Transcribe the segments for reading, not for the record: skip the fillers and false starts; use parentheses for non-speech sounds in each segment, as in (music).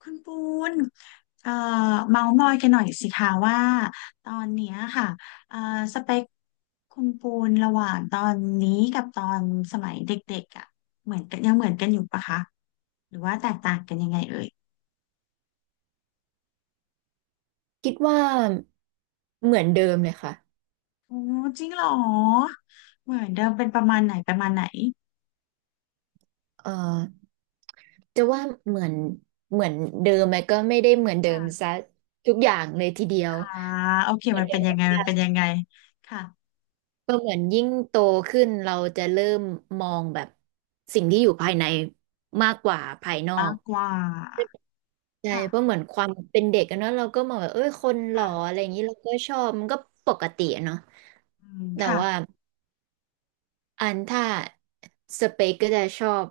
คุณปูนเอ่อเมาส์มอยกันหน่อยสิคะว่าตอนเนี้ยค่ะเอ่อสเปคคุณปูนระหว่างตอนนี้กับตอนสมัยเด็กๆอ่ะเหมือนกันยังเหมือนกันอยู่ปะคะหรือว่าแตกต่างกันยังไงเอ่ยคิดว่าเหมือนเดิมเลยค่ะโอ้จริงเหรอเหมือนเดิมเป็นประมาณไหนประมาณไหนเอ่อจะว่าเหมือนเหมือนเดิมไหมก็ไม่ได้เหมือนเดิมค่ะซะทุกอย่างเลยทีเดียวอ่าโอเคเหมือนมันเดิเป็นมยังไงมันเป็นยังไงค่ะก็เหมือนยิ่งโตขึ้นเราจะเริ่มมองแบบสิ่งที่อยู่ภายในมากกว่าภายนอมากกกว่าใช่ค่ะเพราะเหมือนความเป็นเด็กกันเนาะเราก็มองแบบเอ้ยคนหล่ออะค่ะไรอย่างนี้เราก็ชอบมันก็ปกติอะเนาะอืมแต่ค่ะว่า อันถ้าสเปกก็จะชอบ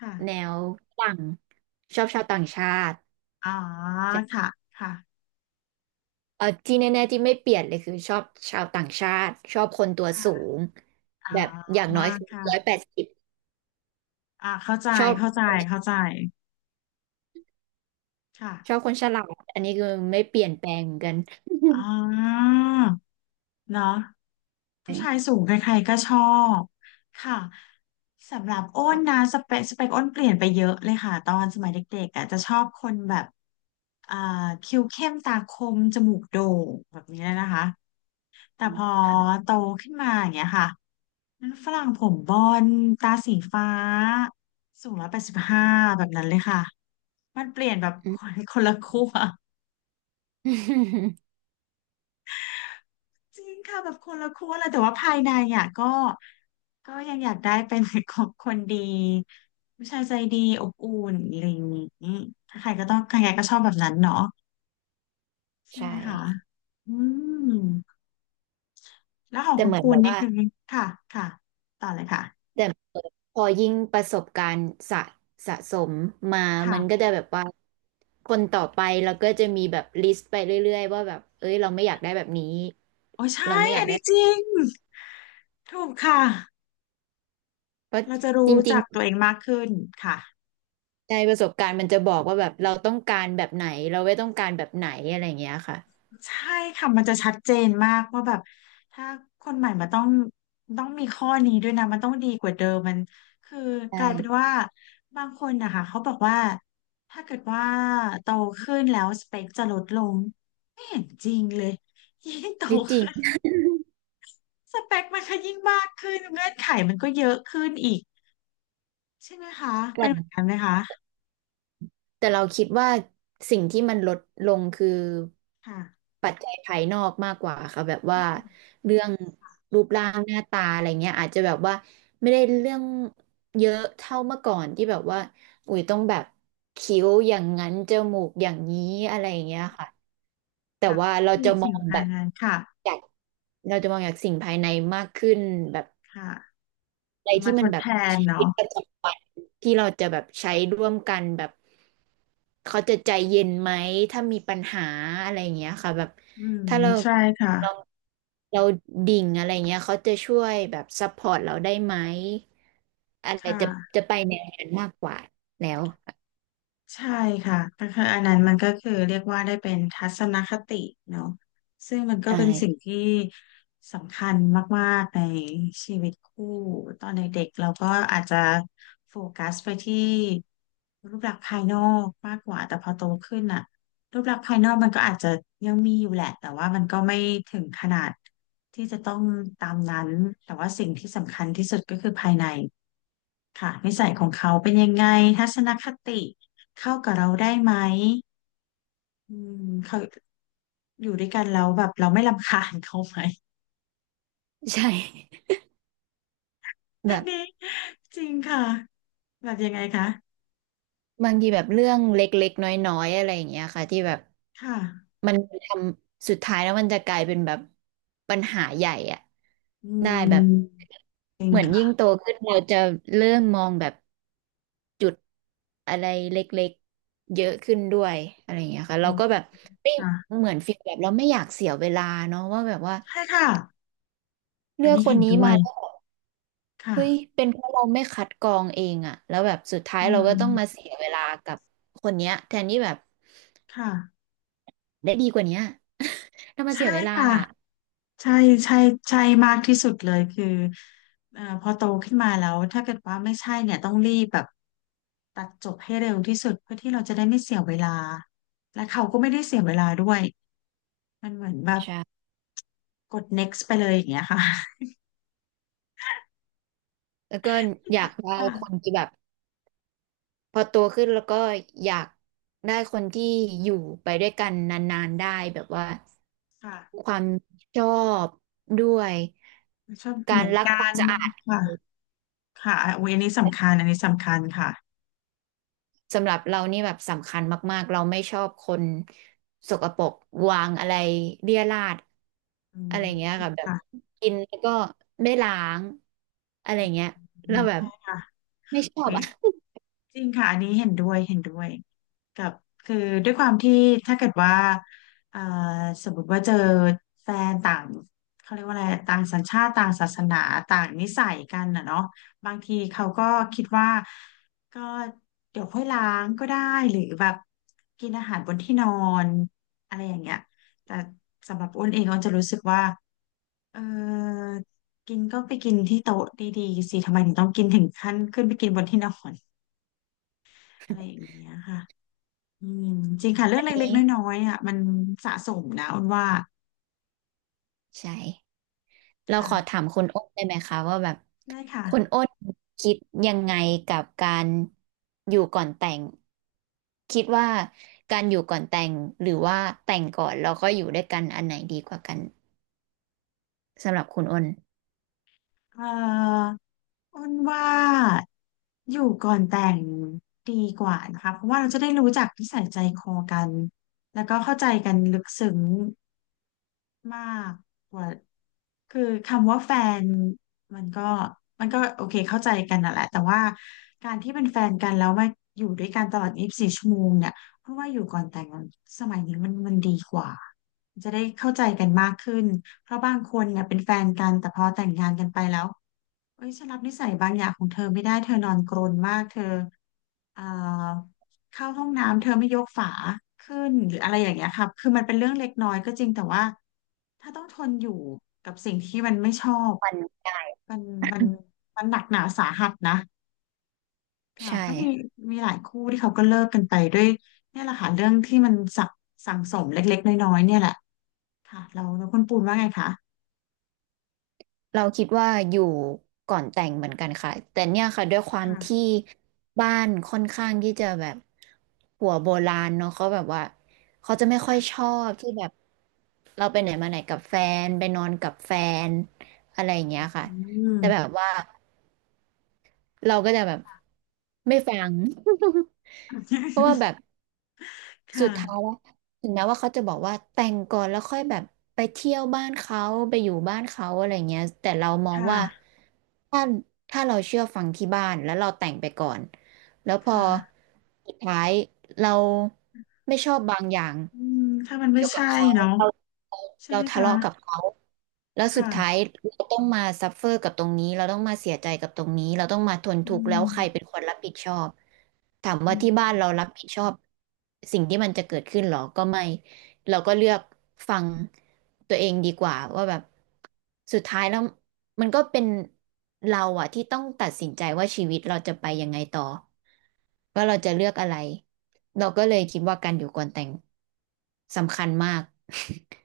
ค่ะแนวฝรั่งชอบชาวต่างชาติอ๋อจะค่ะค่ะเออที่แน่ๆที่ไม่เปลี่ยนเลยคือชอบชาวต่างชาติชอบคนตัวสูค่ะ งอ่าแบบอย่างน้อยคือค่ะ180อ่าเข้าใจ ชอบเข้าใจ เข้าใจ ชอบค่ะคนฉลาดอันนี้คือไม่เปลี่ยนแปลงเหมือนกัน (laughs) อ่าเนาะผู้ใช่ชายสูงใครๆก็ชอบ ค่ะสำหรับอ้นนะค่ะสเปคสเปคอ้นเปลี่ยนไปเยอะเลยค่ะตอนสมัยเด็กๆอ่ะจะชอบคนแบบอ่าคิ้วเข้มตาคมจมูกโด่งแบบนี้นะคะแต่พอค่ะโตขึ้นมาอย่างเงี้ยค่ะฝรั่งผมบอนด์ตาสีฟ้าสูง185แบบนั้นเลยค่ะ มันเปลี่ยนแบบ อื (laughs) คม นคนละขั้ว (laughs) จริงค่ะแบบคนละขั้วเลยแต่ว่าภายในอ่ะก็ก็ยังอยากได้เป็น (laughs) ของคนดีผู้ชายใจดีอบอุ่นอะไรอย่างนี้ถ้าใครก็ต้องใครๆก็ชอบแบบนั้นเนาะใช่ใช่ไหมคะอืมแล้วของแต่คุเหณมือนปูแบนบนี่ว่า คือค่ะค่ะต่อเลยค่ะแต่พอยิ่งประสบการณ์สะสมมามันก็ค่ะจะแบบว่าคนต่อไปเราก็จะมีแบบลิสต์ไปเรื่อยๆว่าแบบเอ้ยเราไม่อยากได้แบบนี้โอ้เราใช่ไม่ออัยากนได้นี้แบจบริงถูกค่ะเพราะเราจะจรู้ริงจักตัวเองมากขึ้นค่ะ ๆในประสบการณ์มันจะบอกว่าแบบเราต้องการแบบไหนเราไม่ต้องการแบบไหนอะไรอย่างเงี้ยค่ะใช่ค่ะมันจะชัดเจนมากว่าแบบถ้าคนใหม่มาต้องต้องมีข้อนี้ด้วยนะมันต้องดีกว่าเดิมมันคือกลายเป็นใช่ว่าบางคนนะคะเขาบอกว่าถ้าเกิดว่าโตขึ้นแล้วสเปคจะลดลงไม่เห็นจริงเลยยิ่งโตไม่จริง ขึ้นสเปคมันก็ยิ่งมากขึ้นเงื่อนไขมันก็เยอะขึ้นอีกใช่ไหมคะเป็นเหมือนกันไหมคะแต่เราคิดว่าสิ่งที่มันลดลงคือค่ะปัจจัยภายนอกมากกว่าค่ะแบบอืว่ามเรื่องรูปร่างหน้าตาอะไรเงี้ยอาจจะแบบว่าไม่ได้เรื่องเยอะเท่าเมื่อก่อนที่แบบว่าอุ้ยต้องแบบคิ้วอย่างนั้นจมูกอย่างนี้อะไรอย่างเงี้ยค่ะแต่ค่ะว่าเรามีจะมอสิ่งงแบภายบในค่ะจากเราจะมองจากสิ่งภายในมากขึ้นแบบ ค่ะอะไรมาที่ทมันดแบบแทนชีวิเนาะตประจำวันที่เราจะแบบใช้ร่วมกันแบบเขาจะใจเย็นไหมถ้ามีปัญหาอะไรอย่างเงี้ยค่ะแบบอืมถ้าใช่ค่ะ เราเราดิ่งอะไรเงี้ยเขาจะช่วยแบบซัพพอร์ตเราได้ไหมอะคไรจะ่ะจะไปแนวนั้นมากกว่าแล้วใช่ค่ะก็คืออันนั้นมันก็คือเรียกว่าได้เป็นทัศนคติเนาะซึ่งมันก็อ่เป็นสิ่งาที่สำคัญมากๆในชีวิตคู่ตอนเด็กๆเราก็อาจจะโฟกัสไปที่รูปลักษณ์ภายนอกมากกว่าแต่พอโตขึ้นอะรูปลักษณ์ภายนอกมันก็อาจจะยังมีอยู่แหละแต่ว่ามันก็ไม่ถึงขนาดที่จะต้องตามนั้นแต่ว่าสิ่งที่สำคัญที่สุดก็คือภายใน ค่ะนิสัยของเขาเป็นยังไงทัศนคติเข้ากับเราได้ไหมอืมเขาอยู่ด้วยกันแล้วแบบเราไม่รำคาญเขาไหมใช่ (laughs) แบอันบ นี้จริงค่ะแบบยังไงคะบางทีแบบเรื่องเล็กๆน้อยๆอะไรอย่างเงี้ยค่ะที่แบบค่ะมันทำสุดท้ายแล้วมันจะกลายเป็นแบบปัญหาใหญ่อะอืได้แบบมจริงเหมือนยิ่งค่ะโตขึ้นเราจะเริ่มมองแบบอะไรเล็กๆเยอะขึ้นด้วยอะไรอย่างเงี้ยค่ะอืเรามก็แบบไม่ค่ะเหมือนฟีลแบบเราไม่อยากเสียเวลาเนาะว่าแบบว่าใช่ค่ะอัเลืนอกนี้คเห็นนนี้ด้วมายแล้วแบบเฮ้ยค่ะเป็นเพราะเราไม่คัดกรองเองอะแล้วแบบสุดท้ายอืเราก็ต้องมามเสียเวลากับคนเนี้ยแทนที่แบบ ค่ะได้ดีกว่าเนี้ย (laughs) ถ้ามาใช่เสียเวลาค่ะ อะใช่ใช่ใช่มากที่สุดเลยคือพอโตขึ้นมาแล้วถ้าเกิดว่าไม่ใช่เนี่ยต้องรีบแบบตัดจบให้เร็วที่สุดเพื่อที่เราจะได้ไม่เสียเวลาและเขาก็ไม่ได้เสียเวลาด้วยมันเหมือนแบบใช่กด next ไปเลยอย่างเงี้ยค่ะแล้วก็อยากได้คนค่ะที่แบบพอโตขึ้นแล้วก็อยากได้คนที่อยู่ไปด้วยกันนานๆได้แบบว่าค่ะความชอบด้วยชอบเหการมือนรักกัความนสะอาดค่ะค่ะอยอันนี้สำคัญอันนี้สำคัญค่ะสำหรับเรานี่แบบสำคัญมากๆเราไม่ชอบคนสกปรกวางอะไรเรี่ยราดอือะมไรเงี้ยจริงค่ะแบบค่ะกินแล้วก็ไม่ล้างอะไรเงี้ยอืเรามแบบใช่ค่ะ ไม่ชอเว้บยอะ จริงค่ะอันนี้เห็นด้วยเห็นด้วยกับคือด้วยความที่ถ้าเกิดว่าเอ่อสมมติว่าเจอแฟนต่างเขาเรียกว่าอะไรต่างสัญชาติต่างศาสนาต่างนิสัยกันน่ะเนาะบางทีเขาก็คิดว่าก็เดี๋ยวค่อยล้างก็ได้หรือแบบกินอาหารบนที่นอนอะไรอย่างเงี้ยแต่สำหรับอ้นเองอ้นจะรู้สึกว่า เออกินก็ไปกินที่โต๊ะดีๆสิทำไมถึงต้องกินถึงขั้นขึ้นไปกินบนที่นอน (laughs) อะไรอย่างเงี้ยค่ะอืมจริงค่ะเรื่องเล็กนี้ๆน้อยๆอ่ะมันสะสมนะอ้นว่าใช่เราขอถาค่ะมคุณอ้นได้ไหมคะว่าแบบได้ค่ะคุณอ้นคิดยังไงกับการอยู่ก่อนแต่งคิดว่าการอยู่ก่อนแต่งหรือว่าแต่งก่อนแล้วก็อยู่ด้วยกันอันไหนดีกว่ากันสำหรับคุณอ้นเอออ้นว่าอยู่ก่อนแต่งดีกว่านะคะเพราะว่าเราจะได้รู้จักนิสัยใจคอกันแล้วก็เข้าใจกันลึกซึ้งมากกว่า คือคำว่าแฟนมันก็มันก็โอเคเข้าใจกันน่ะแหละแต่ว่าการที่เป็นแฟนกันแล้วมาอยู่ด้วยกันตลอด24 ชั่วโมงเนี่ยเพราะว่าอยู่ก่อนแต่งงานสมัยนี้มันมันดีกว่าจะได้เข้าใจกันมากขึ้นเพราะบางคนเนี่ยเป็นแฟนกันแต่พอแต่งงานกันไปแล้ว เอ้ยฉันรับนิสัยบางอย่างของเธอไม่ได้เธอนอนกรนมากเธอเอ่อเข้าห้องน้ำเธอไม่ยกฝาขึ้นหรืออะไรอย่างเงี้ยครับคือมันเป็นเรื่องเล็กน้อยก็จริงแต่ว่าถ้าต้องทนอยู่กับสิ่งที่มันไม่ชอบวันได้มันมันมันหนักหนาสาหัสนะค่ะใช่ ก็มีมีหลายคู่ที่เขาก็เลิกกันไปด้วยเนี่ยแหละค่ะเรื่องที่มันสักสั่งสมเล็กๆน้อยๆเนี่ยแหละค่ะเราเราคุณปูนว่าไงคะเราคิดว่าอยู่ก่อนแต่งเหมือนกันค่ะแต่เนี่ยค่ะด้วยความค่ะที่บ้านค่อนข้างที่จะแบบหัวโบราณเนาะเขาแบบว่าเขาจะไม่ค่อค่ะยชอบที่แบบเราไปไหนมาไหนกับแฟนไปนอนกับแฟนอะไรอย่างเงี้ยค่ะอืแต่แบม บว่าเราก็จะแบบไม่ฟัง (laughs) เพราะว่าแบบ (laughs) คสุดท้าย่ะแล้วถึงแม้ว่าเขาจะบอกว่าแต่งก่อนแล้วค่อยแบบไปเที่ยวบ้านเขาไปอยู่บ้านเขาอะไรเงี้ยแต่เรามอคงว่า่ะถ้าถ้าเราเชื่อฟังที่บ้านแล้วเราแต่งไปก่อนแล้วพคอ่ะ สุดท้ายเราไม่ชอบบางอย่างอืมถ้ามันไม่เกี่ยวกับใช่เขา เนาะใช่เราไหมทะคะเลาะกับเขาแล้วสุดท้ายค่ะเราต้องมาซัฟเฟอร์กับตรงนี้เราต้องมาเสียใจกับตรงนี้เราต้องมาทนอืทุกข์แล้วใครมเป็นคนรับผิดชอบถามอืว่าที่บ้ามนเรารับผิดชอบสิ่งที่มันจะเกิดขึ้นหรอก็ไม่เราก็เลือกฟังตัวเองดีกว่าว่าแบบสุดท้ายแล้วมันก็เป็นเราอะที่ต้องตัดสินใจว่าชีวิตเราจะไปยังไงต่อว่าเราจะเลือกอะไรเราก็เลยคิดว่าการอยู่ก่อนแต่งสำคัญมาก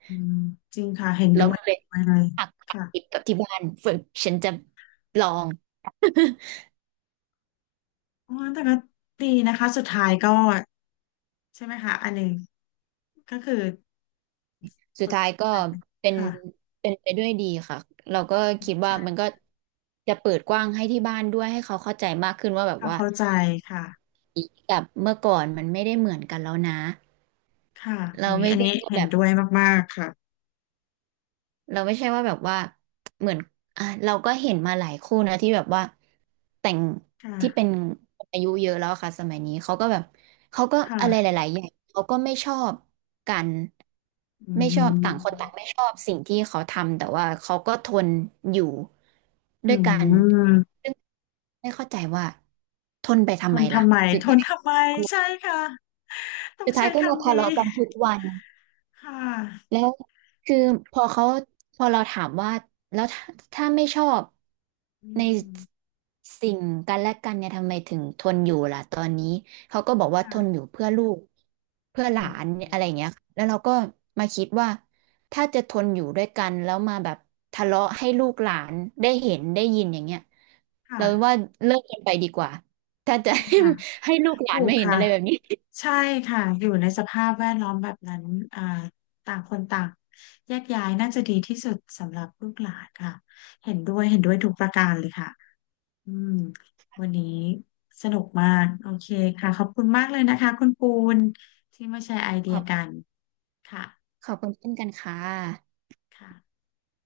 อืมจริงค่ะเห็น (laughs) แล้ด้ววยก็เลเห็ย นด้วยเลยหักติดค่ะกับที่บ้านฝึกฉันจะลอง (laughs) อ๋อแต่ก็ดีนะคะสุดท้ายก็ใช่ไหมคะอันหนึ่งก็คือผสุดลท้ายก็กลายเป็นเป็นค่ะเป็นไปด้วยดีค่ะ เราก็คิดว่ามันใช่ก็จะเปิดกว้างให้ที่บ้านด้วยให้เขาเข้าใจมากขึ้นว่าแบบค่ะว่าเข้าใจค่ะแบบเมื่อก่อนมันไม่ได้เหมือนกันแล้วนะ ค่ะเราอุ้ยไม่อันใช่นี้ว่าเห็แบนบ ด้วยมากๆค่ะเราไม่ใช่ว่าแบบว่าเหมือนอ่ะเราก็เห็นมาหลายคู่นะที่แบบว่าแต่งคที่เป็น่ะคนอายุเยอะแล้วอะค่ะสมัยนี้เขาก็แบบเขาก็อะไรหค่ะลายๆอย่างเขาก็ไม่ชอบกันอืไม่ชอบต่างคนมต่างไม่ชอบสิ่งที่เขาทำแต่ว่าเขาก็ทนอยู่อืด้วยกันมซึ่งไม่เข้าใจว่าทนไปททำไมนล่ะทำไมสุดทนท้ายทำไมใช่ค่ะต้องสุดท้าใช้ยก็มาคำทะนี้เลาะกันทุกวัน ค่ะแล้วคือพอเขาพอเราถามว่าแล้วถ้าไม่ชอบอืในม สิ่งกันและกันเนี่ยทำไมถึงทนอยู่ล่ะตอนนี้เขาก็บอกว่าทนค่ะอยู่เพื่อลูกเพื่อหลาโหนอะไรอย่างเงี้ยค่ะแล้วเราก็มาคิดว่าถ้าจะทนอยู่ด้วยกันแล้วมาแบบทะเลาะให้ลูกหลานได้เห็นได้ยินอย่างเงี้ยเราว่าค่ะ เลิกกันไปดีกว่าถ้าจะ จริง (laughs) ให้ค่ะให้ลูกหลาถูนกไม่เห็นค่ะ อะไรแบบนี้ใช่ค่ะ อยู่ในสภาพแวดล้อมแบบนั้นอ่าต่างคนต่างแยกย้ายน่าจะดีที่สุดสำหรับลูกหลานค่ะ เห็นด้วยเห็นด้วยทุกประการเลยค่ะอืมวันนี้สนุกมากโอเคค่ะขอบคุณมากเลยนะคะคุณปูนที่มาแชร์ไอเดีขยอบกันค่ะขอบคุณเช่นกันค่ะค่ะ